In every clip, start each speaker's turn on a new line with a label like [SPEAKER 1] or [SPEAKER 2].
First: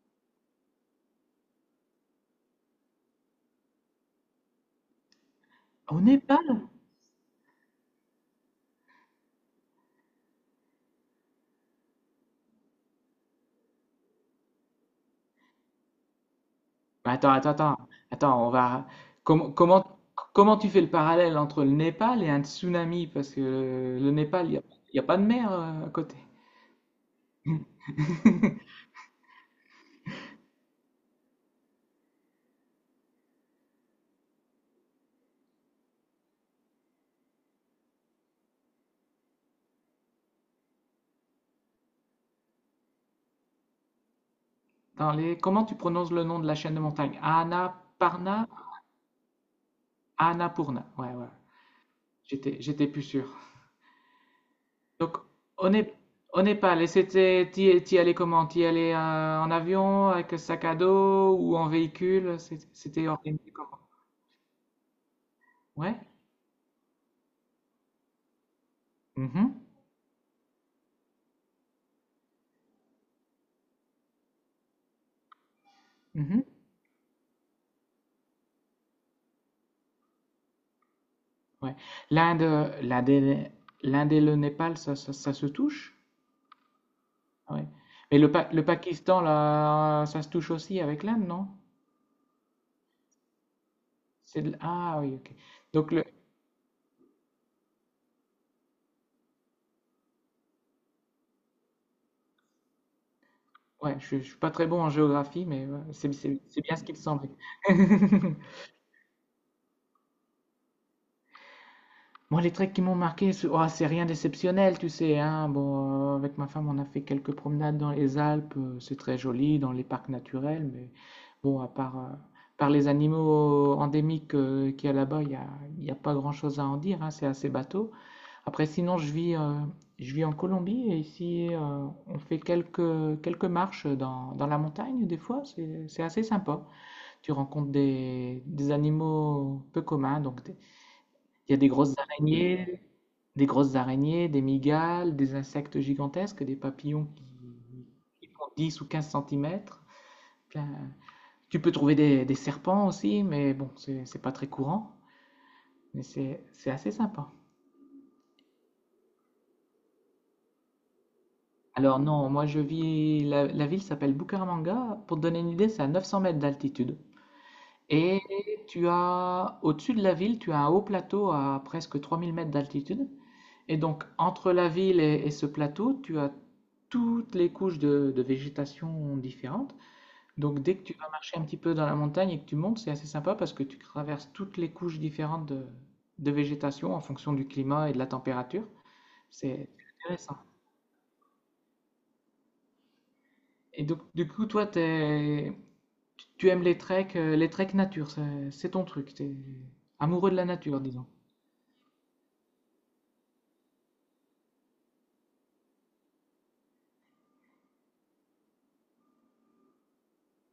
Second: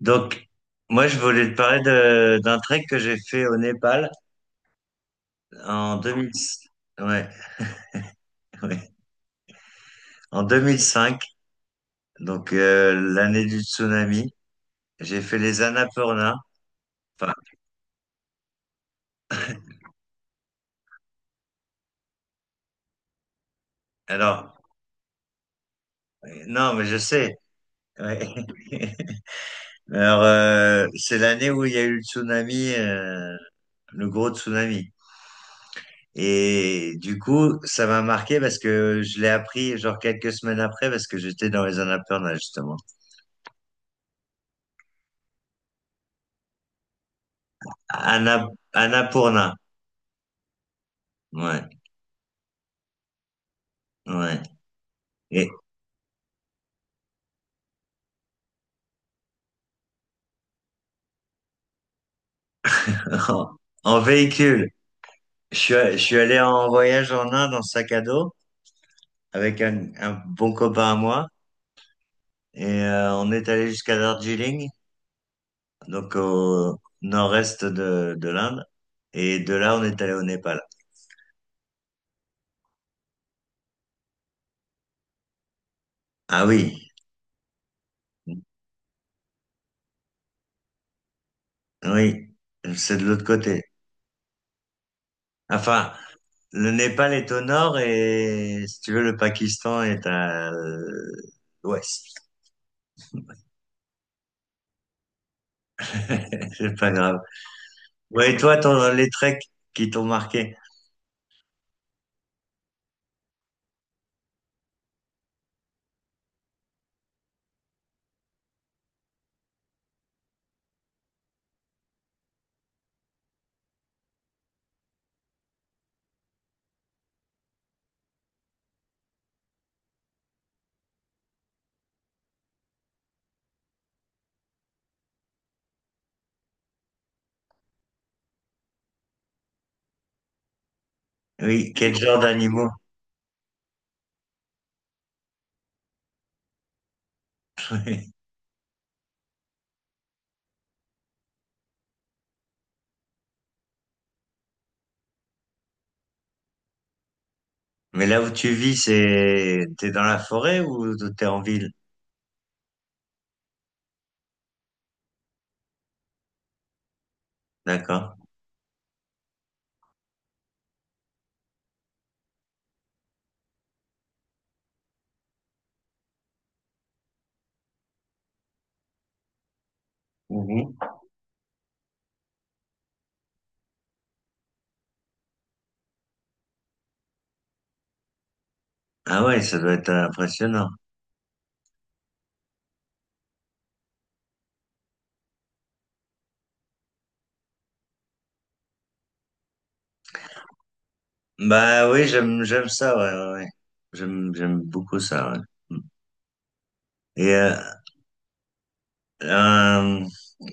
[SPEAKER 1] Donc, moi, je voulais te parler d'un trek que j'ai fait au Népal en
[SPEAKER 2] Au
[SPEAKER 1] 2000,
[SPEAKER 2] Népal?
[SPEAKER 1] ouais, ouais, en 2005 donc l'année du tsunami. J'ai fait les Annapurna. Enfin,
[SPEAKER 2] Attends, attends, attends. Attends, on va. Comment, comment, comment tu fais le parallèle entre le Népal et un tsunami? Parce que le Népal,
[SPEAKER 1] alors,
[SPEAKER 2] il y a pas de mer à côté.
[SPEAKER 1] non, mais je sais. Ouais. Alors, c'est l'année où il y a eu le tsunami, le gros tsunami. Et du coup, ça m'a marqué parce que je l'ai appris genre quelques semaines après parce que j'étais dans les Annapurna, justement.
[SPEAKER 2] Dans les... Comment tu prononces le nom de la chaîne de montagne? Annapurna?
[SPEAKER 1] Anna, Annapurna.
[SPEAKER 2] Annapurna. Ouais, ouais.
[SPEAKER 1] Ouais.
[SPEAKER 2] J'étais plus sûr.
[SPEAKER 1] Ouais.
[SPEAKER 2] Donc,
[SPEAKER 1] Et
[SPEAKER 2] au Nép- au Népal, et c'était, t'y allais comment? T'y allais en avion, avec sac à dos ou en véhicule? C'était
[SPEAKER 1] en,
[SPEAKER 2] organisé comment?
[SPEAKER 1] en véhicule, je suis, je
[SPEAKER 2] Ouais?
[SPEAKER 1] suis allé en voyage en Inde en sac à dos
[SPEAKER 2] Mhm,
[SPEAKER 1] avec un bon copain à moi et on est allé jusqu'à Darjeeling, donc
[SPEAKER 2] mhm.
[SPEAKER 1] au nord-est de l'Inde. Et de là, on est allé au Népal.
[SPEAKER 2] Ouais. L'Inde et l'Inde et le Népal, ça se touche?
[SPEAKER 1] Ah oui,
[SPEAKER 2] Ah ouais. Mais le Pakistan, là, ça se touche aussi avec l'Inde, non?
[SPEAKER 1] oui, c'est de l'autre côté.
[SPEAKER 2] Ah oui, ok. Donc,
[SPEAKER 1] Enfin,
[SPEAKER 2] le...
[SPEAKER 1] le Népal est au nord et si tu veux, le Pakistan est à l'ouest.
[SPEAKER 2] je suis pas très bon en géographie, mais ouais, c'est bien
[SPEAKER 1] C'est
[SPEAKER 2] ce
[SPEAKER 1] pas
[SPEAKER 2] qu'il me
[SPEAKER 1] grave.
[SPEAKER 2] semblait.
[SPEAKER 1] Ouais, et toi, ton, les treks qui t'ont marqué?
[SPEAKER 2] Moi, les trucs qui m'ont marqué, c'est c'est rien d'exceptionnel, tu sais, hein. Bon, avec ma femme, on a fait quelques promenades dans les Alpes, c'est très joli, dans les parcs naturels, mais bon, à part par les animaux endémiques qu'il y a là-bas, il y a pas grand-chose à en dire, hein, c'est assez bateau. Après, sinon, je vis en Colombie, et ici, on fait quelques marches dans, dans la montagne, des fois, c'est assez sympa. Tu rencontres des animaux peu communs, il y a des
[SPEAKER 1] Oui,
[SPEAKER 2] grosses
[SPEAKER 1] quel genre d'animaux?
[SPEAKER 2] araignées, des grosses araignées, des migales, des insectes gigantesques, des papillons qui,
[SPEAKER 1] Mais
[SPEAKER 2] qui font 10 ou 15 centimètres. Plein- Tu peux trouver des serpents aussi, mais bon, c'est pas très courant, mais c'est assez sympa.
[SPEAKER 1] là où tu vis, c'est t'es dans la forêt ou t'es en ville?
[SPEAKER 2] Alors non, moi je vis, la ville s'appelle Bucaramanga, pour te donner une idée, c'est à 900 mètres d'altitude.
[SPEAKER 1] D'accord.
[SPEAKER 2] Et tu as, au-dessus de la ville, tu as un haut plateau à presque 3000 mètres d'altitude. Et donc, entre la ville et ce plateau, tu as toutes les couches de végétation différentes. Donc, dès
[SPEAKER 1] Mhm.
[SPEAKER 2] que tu vas marcher un petit peu dans la montagne et que tu montes, c'est assez sympa parce que tu traverses toutes les couches différentes de végétation en fonction du climat et de la température.
[SPEAKER 1] Ah ouais, ça
[SPEAKER 2] C'est
[SPEAKER 1] doit être
[SPEAKER 2] c'est intéressant.
[SPEAKER 1] impressionnant.
[SPEAKER 2] Et donc, du coup, toi, tu aimes les treks nature, c'est ton truc. T'es amoureux de la nature, disons.
[SPEAKER 1] Bah oui, j'aime ça, ouais, ouais. Ouais. J'aime beaucoup ça. Ouais. Et euh,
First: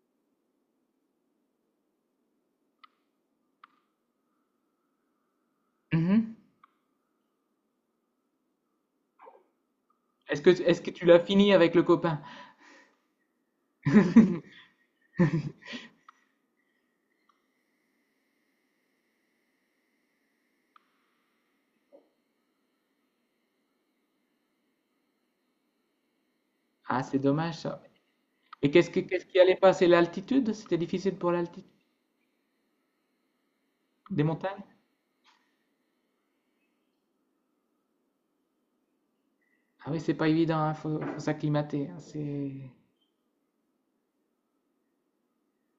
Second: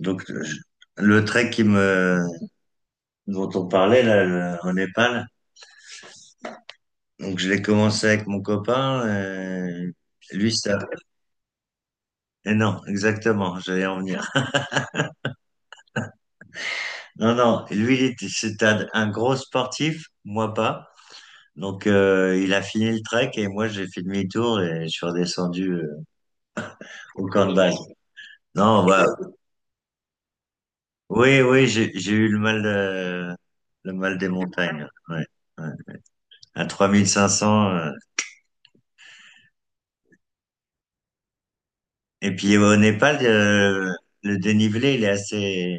[SPEAKER 1] donc je- le trek qui me dont on parlait là au Népal,
[SPEAKER 2] Mhm.
[SPEAKER 1] donc je l'ai commencé avec mon copain.
[SPEAKER 2] Est-ce que,
[SPEAKER 1] Lui ça.
[SPEAKER 2] est-ce que tu l'as fini avec le copain?
[SPEAKER 1] Et non, exactement. J'allais en venir. Non, non, lui, c'était un gros sportif, moi pas. Donc, il a fini le trek et moi, j'ai fait demi-tour et je suis redescendu
[SPEAKER 2] Ah, c'est
[SPEAKER 1] au camp de
[SPEAKER 2] dommage
[SPEAKER 1] base.
[SPEAKER 2] ça. Et
[SPEAKER 1] Non, bah,
[SPEAKER 2] qu'est-ce qui allait pas? C'est l'altitude? C'était difficile pour
[SPEAKER 1] oui, oui,
[SPEAKER 2] l'altitude
[SPEAKER 1] j'ai eu le mal
[SPEAKER 2] des
[SPEAKER 1] des
[SPEAKER 2] montagnes?
[SPEAKER 1] montagnes. Ouais, ouais. À 3500.
[SPEAKER 2] Ah oui, c'est pas évident. Faut s'acclimater, hein,
[SPEAKER 1] Et puis,
[SPEAKER 2] c'est
[SPEAKER 1] au Népal, le dénivelé, il est assez,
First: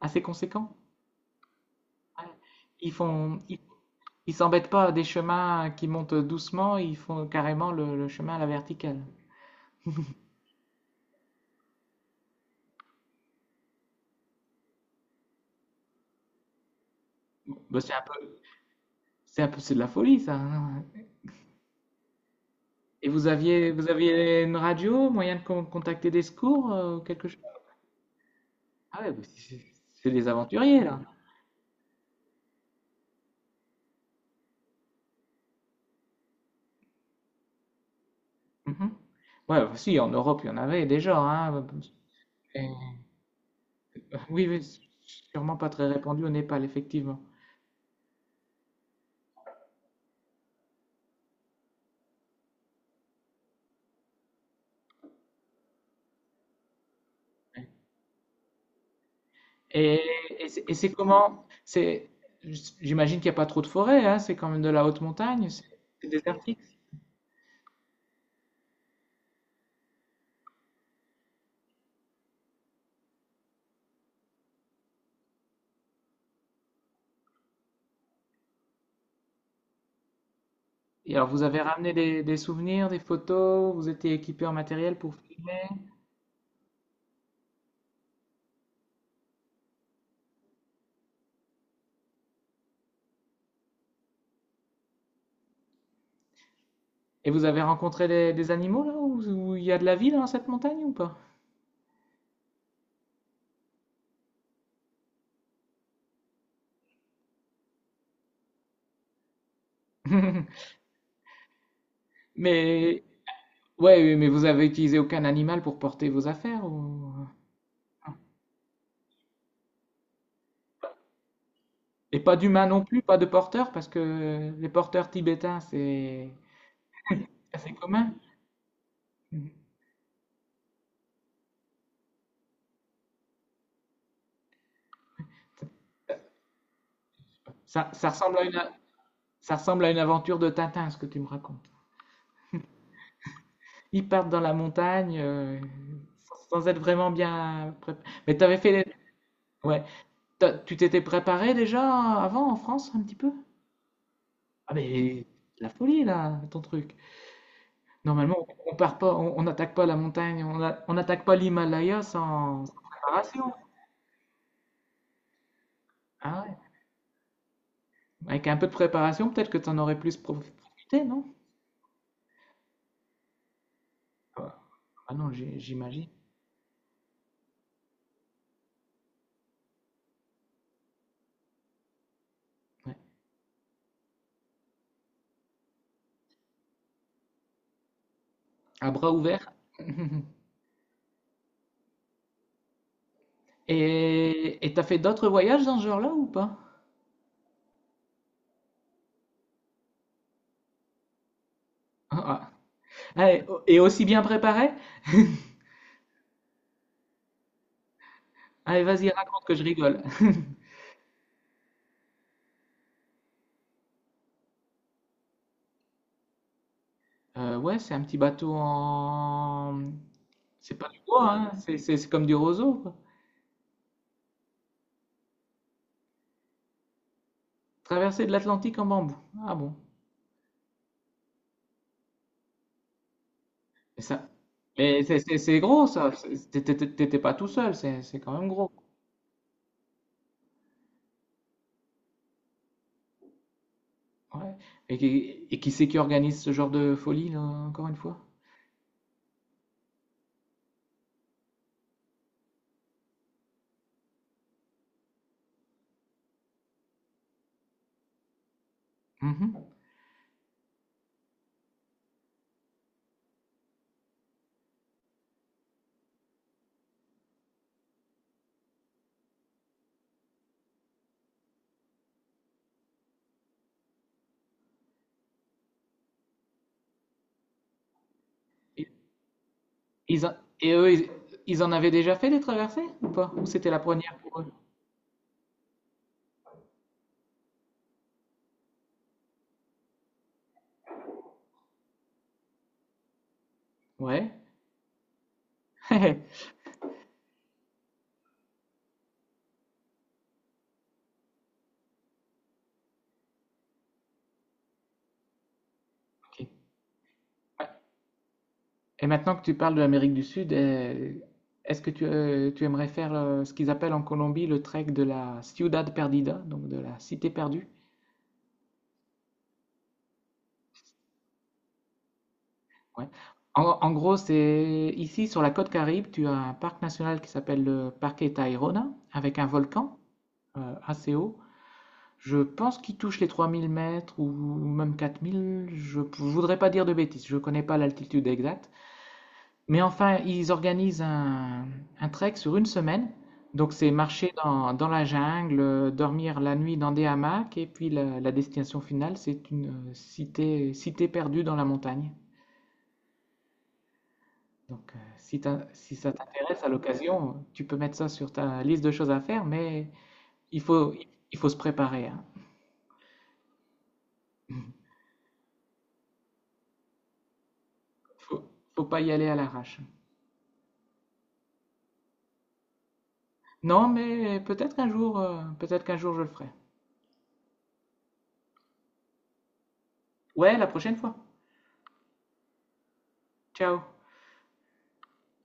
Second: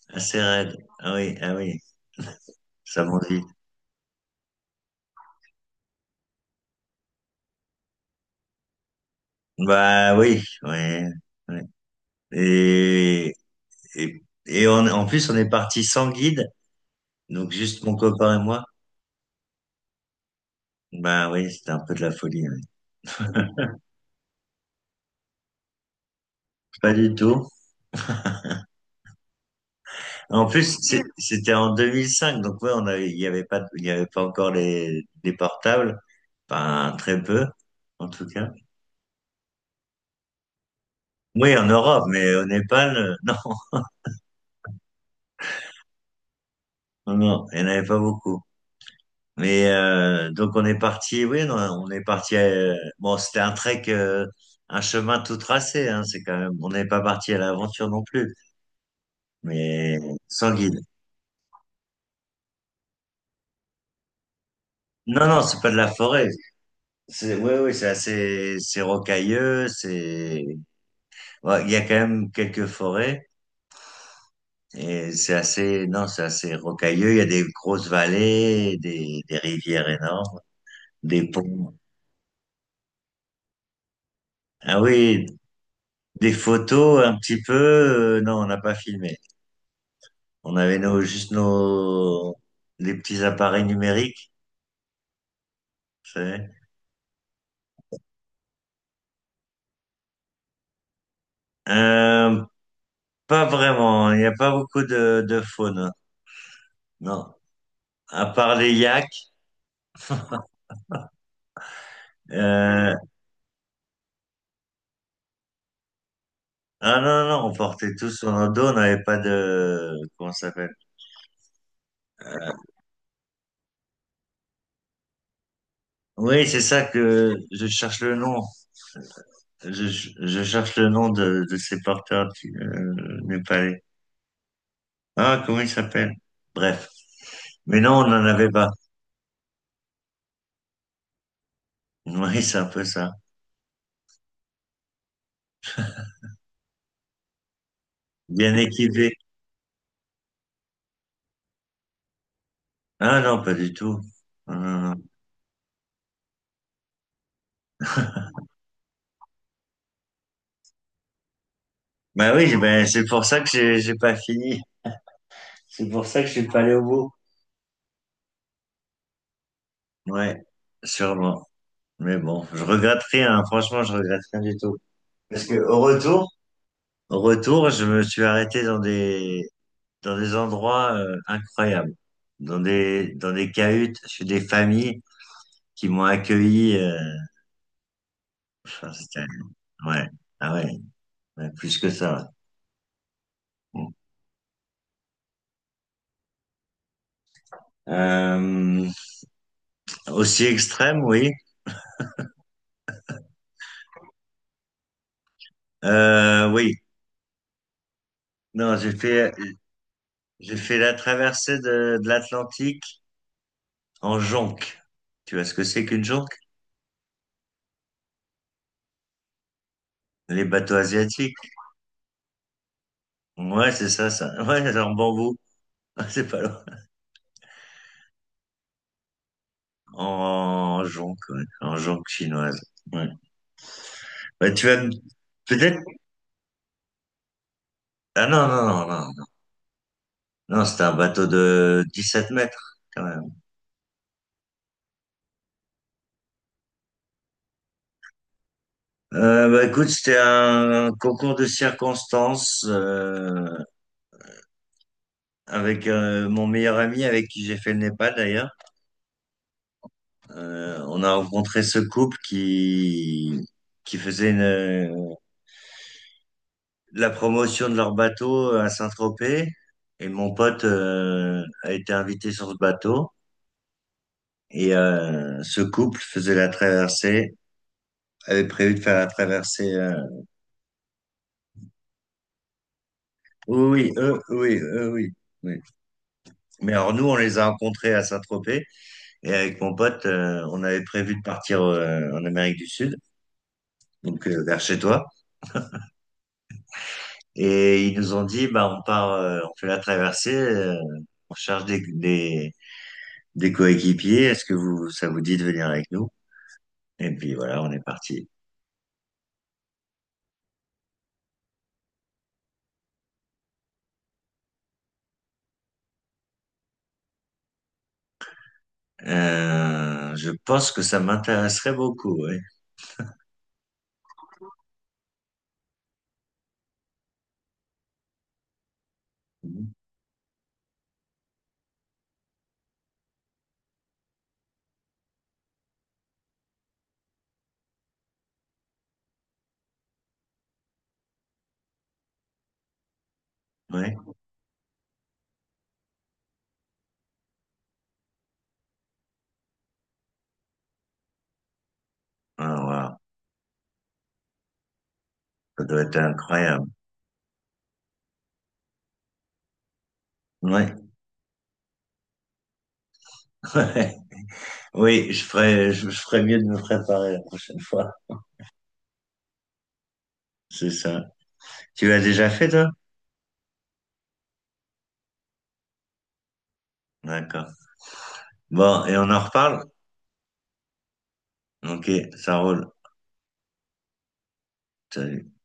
[SPEAKER 2] assez
[SPEAKER 1] assez raide.
[SPEAKER 2] conséquent.
[SPEAKER 1] Ah oui, ah oui,
[SPEAKER 2] Ouais. Ils
[SPEAKER 1] ça monte
[SPEAKER 2] font,
[SPEAKER 1] vite.
[SPEAKER 2] ils, ils s'embêtent pas à des chemins qui montent doucement, ils font carrément le chemin à la verticale.
[SPEAKER 1] Bah oui, ouais, ouais. Et, et, en plus, on est parti sans guide. Donc
[SPEAKER 2] Bon, bah,
[SPEAKER 1] juste mon copain et moi.
[SPEAKER 2] c'est de la folie, ça, hein.
[SPEAKER 1] Bah oui, c'était un peu de la folie. Ouais.
[SPEAKER 2] Et vous aviez une radio, moyen de contacter des secours,
[SPEAKER 1] Pas
[SPEAKER 2] ou
[SPEAKER 1] du
[SPEAKER 2] quelque chose?
[SPEAKER 1] tout.
[SPEAKER 2] Ah ouais, bah, c'est des
[SPEAKER 1] En plus,
[SPEAKER 2] aventuriers là.
[SPEAKER 1] c'était en 2005, donc ouais, on avait, il y avait pas, il y avait pas encore les portables, enfin très peu, en tout cas.
[SPEAKER 2] Mhm. Ouais, bah, si, en Europe, il y en avait déjà,
[SPEAKER 1] Oui,
[SPEAKER 2] hein.
[SPEAKER 1] en Europe, mais au Népal, non,
[SPEAKER 2] Oui, oui, c'est sûrement pas très répandu au Népal,
[SPEAKER 1] non,
[SPEAKER 2] effectivement.
[SPEAKER 1] non, il n'y en avait pas beaucoup. Mais donc on est parti, oui, non, on est parti. Bon, c'était un trek, un chemin tout tracé. Hein, c'est quand même, on n'est pas parti à l'aventure non plus, mais
[SPEAKER 2] Et, et
[SPEAKER 1] sans guide.
[SPEAKER 2] c'est comment? C'est, j'imagine qu'il n'y a pas trop de forêts, hein, c'est quand même de la haute
[SPEAKER 1] Non, non,
[SPEAKER 2] montagne,
[SPEAKER 1] c'est
[SPEAKER 2] c'est
[SPEAKER 1] pas de la
[SPEAKER 2] c'est
[SPEAKER 1] forêt.
[SPEAKER 2] désertique.
[SPEAKER 1] C'est, oui ouais, c'est assez, c'est rocailleux, c'est, ouais, il y a quand même quelques forêts, et c'est assez, non, c'est assez rocailleux, il y a des grosses vallées, des rivières énormes,
[SPEAKER 2] Et alors,
[SPEAKER 1] des
[SPEAKER 2] vous avez
[SPEAKER 1] ponts.
[SPEAKER 2] ramené des souvenirs, des photos, vous étiez équipé en
[SPEAKER 1] Ah
[SPEAKER 2] matériel pour
[SPEAKER 1] oui,
[SPEAKER 2] filmer,
[SPEAKER 1] des photos un petit peu, non, on n'a pas filmé. On avait nos, juste nos, les petits appareils numériques, vous savez.
[SPEAKER 2] et vous avez rencontré des animaux là où où il y a de la vie dans cette montagne ou pas?
[SPEAKER 1] Euh, pas vraiment, il n'y a pas beaucoup de faune, non. À part les yaks, euh,
[SPEAKER 2] Mais, ouais, oui, mais vous avez utilisé aucun animal pour porter vos affaires
[SPEAKER 1] Ah non,
[SPEAKER 2] ou-
[SPEAKER 1] non, non, on portait tout sur nos dos, on n'avait pas de... Comment ça s'appelle?
[SPEAKER 2] Et pas d'humains non plus, pas de porteurs, parce que les porteurs tibétains, c'est
[SPEAKER 1] Oui, c'est ça que je
[SPEAKER 2] assez
[SPEAKER 1] cherche
[SPEAKER 2] commun.
[SPEAKER 1] le nom. Je, je cherche le nom de ces porteurs népalais. Ah, comment ils s'appellent? Bref. Mais
[SPEAKER 2] Ça,
[SPEAKER 1] non, on
[SPEAKER 2] ça
[SPEAKER 1] n'en
[SPEAKER 2] ressemble à
[SPEAKER 1] avait
[SPEAKER 2] une,
[SPEAKER 1] pas.
[SPEAKER 2] ça ressemble à une aventure de Tintin, ce que tu me racontes.
[SPEAKER 1] Oui, c'est un peu ça.
[SPEAKER 2] Ils partent dans la montagne sans- être vraiment bien préparés. Mais
[SPEAKER 1] Bien équipé.
[SPEAKER 2] ouais. Tu t'étais préparé déjà avant en France un petit
[SPEAKER 1] Ah
[SPEAKER 2] peu?
[SPEAKER 1] non, pas du tout. Non,
[SPEAKER 2] Ah
[SPEAKER 1] non, non.
[SPEAKER 2] mais la folie là, ton truc. Normalement, on part pas, on n'attaque pas la montagne, on n'attaque pas l'Himalaya
[SPEAKER 1] Bah oui,
[SPEAKER 2] sans
[SPEAKER 1] ben, c'est pour ça que
[SPEAKER 2] préparation.
[SPEAKER 1] j'ai pas fini. C'est pour ça que je
[SPEAKER 2] Ah
[SPEAKER 1] suis
[SPEAKER 2] ouais.
[SPEAKER 1] pas allé au bout.
[SPEAKER 2] Avec un peu de préparation, peut-être que tu en aurais plus
[SPEAKER 1] Ouais,
[SPEAKER 2] profité, non?
[SPEAKER 1] sûrement. Mais bon, je regrette rien, hein. Franchement, je regrette rien
[SPEAKER 2] Ah
[SPEAKER 1] du tout.
[SPEAKER 2] ah non,
[SPEAKER 1] Parce que au
[SPEAKER 2] j'imagine.
[SPEAKER 1] retour, Retour, je me suis arrêté dans des endroits incroyables,
[SPEAKER 2] Ouais.
[SPEAKER 1] dans des cahutes, chez des familles qui m'ont accueilli.
[SPEAKER 2] À
[SPEAKER 1] Enfin,
[SPEAKER 2] bras
[SPEAKER 1] c'était-
[SPEAKER 2] ouverts.
[SPEAKER 1] ouais, ah ouais, ouais, plus que ça. Ouais. Bon.
[SPEAKER 2] Et t'as fait d'autres voyages dans ce genre-là ou pas?
[SPEAKER 1] Euh, aussi extrême, oui.
[SPEAKER 2] Ah, ah. Ah, et aussi bien préparé?
[SPEAKER 1] Oui, non,
[SPEAKER 2] Allez, vas-y, raconte que je rigole.
[SPEAKER 1] j'ai fait la traversée de l'Atlantique en jonque. Tu vois ce que c'est qu'une jonque?
[SPEAKER 2] Ouais, c'est un petit bateau en...
[SPEAKER 1] Les
[SPEAKER 2] C'est
[SPEAKER 1] bateaux
[SPEAKER 2] pas du bois,
[SPEAKER 1] asiatiques.
[SPEAKER 2] hein, c'est comme du roseau, quoi.
[SPEAKER 1] Ouais, c'est ça, ça. Ouais, en bambou. C'est pas loin.
[SPEAKER 2] Traversée de l'Atlantique en bambou. Ah bon.
[SPEAKER 1] En jonque, ouais. En jonque chinoise. Ouais.
[SPEAKER 2] Et ça...
[SPEAKER 1] Bah, tu vas me-
[SPEAKER 2] Mais c'est
[SPEAKER 1] peut-être.
[SPEAKER 2] gros, ça. T'étais pas tout seul, c'est
[SPEAKER 1] Ah
[SPEAKER 2] quand
[SPEAKER 1] non,
[SPEAKER 2] même
[SPEAKER 1] non,
[SPEAKER 2] gros.
[SPEAKER 1] non, non. Non, Non, c'était un bateau de 17 mètres, quand même.
[SPEAKER 2] Ouais. Et, qui et qui c'est qui organise ce genre de folie, là, encore une fois?
[SPEAKER 1] Bah, écoute, c'était un concours de circonstances avec mon meilleur ami avec qui j'ai fait le Népal d'ailleurs.
[SPEAKER 2] Mhm.
[SPEAKER 1] On a rencontré ce couple qui la promotion de leur bateau à Saint-Tropez et mon pote a été invité sur ce bateau. Et ce couple faisait la traversée, avait prévu de faire la traversée.
[SPEAKER 2] Ils en- Et eux, ils... ils en avaient déjà fait des traversées ou pas? Ou c'était la
[SPEAKER 1] Oui, oui,
[SPEAKER 2] première
[SPEAKER 1] eux,
[SPEAKER 2] pour eux?
[SPEAKER 1] oui, eux, oui, oui. Mais alors nous, on les a rencontrés à Saint-Tropez et avec mon pote, on avait prévu de partir en Amérique du Sud, donc
[SPEAKER 2] Ouais.
[SPEAKER 1] vers chez toi. Et ils nous ont dit, bah on part, on fait la traversée, on cherche des coéquipiers. Est-ce que vous, ça vous dit de venir avec nous?
[SPEAKER 2] Ok.
[SPEAKER 1] Et puis voilà, on est parti.
[SPEAKER 2] Et maintenant que tu parles de l'Amérique du Sud, est-ce que tu aimerais faire ce qu'ils appellent en Colombie le trek de la Ciudad Perdida, donc de la cité perdue?
[SPEAKER 1] Je pense que ça m'intéresserait beaucoup,
[SPEAKER 2] Ouais. En gros, c'est ici sur la côte Caraïbe, tu as un parc national qui s'appelle le Parque Tayrona, avec un volcan assez haut. Je pense qu'il touche les 3000 mètres ou même 4000. Je ne voudrais pas dire de bêtises, je ne connais pas l'altitude exacte. Mais enfin, ils organisent un trek sur une semaine. Donc c'est
[SPEAKER 1] oui.
[SPEAKER 2] marcher dans la jungle, dormir la nuit dans des hamacs, et puis la destination finale, c'est une cité perdue dans la montagne.
[SPEAKER 1] Ah, waouh,
[SPEAKER 2] Donc
[SPEAKER 1] ça doit être
[SPEAKER 2] si ça t'intéresse
[SPEAKER 1] incroyable.
[SPEAKER 2] à l'occasion, tu peux mettre ça sur ta liste de choses à faire, mais il
[SPEAKER 1] Ouais.
[SPEAKER 2] faut, il faut se préparer, hein.
[SPEAKER 1] Ouais. Oui, je ferais mieux de me préparer la prochaine fois.
[SPEAKER 2] Faut, faut pas y aller à l'arrache.
[SPEAKER 1] C'est ça. Tu l'as déjà fait, toi?
[SPEAKER 2] Non, mais peut-être qu'un jour je le ferai.
[SPEAKER 1] D'accord. Bon, et on en reparle?
[SPEAKER 2] Ouais, la prochaine fois.
[SPEAKER 1] Ok, ça roule.
[SPEAKER 2] Ciao.
[SPEAKER 1] Salut.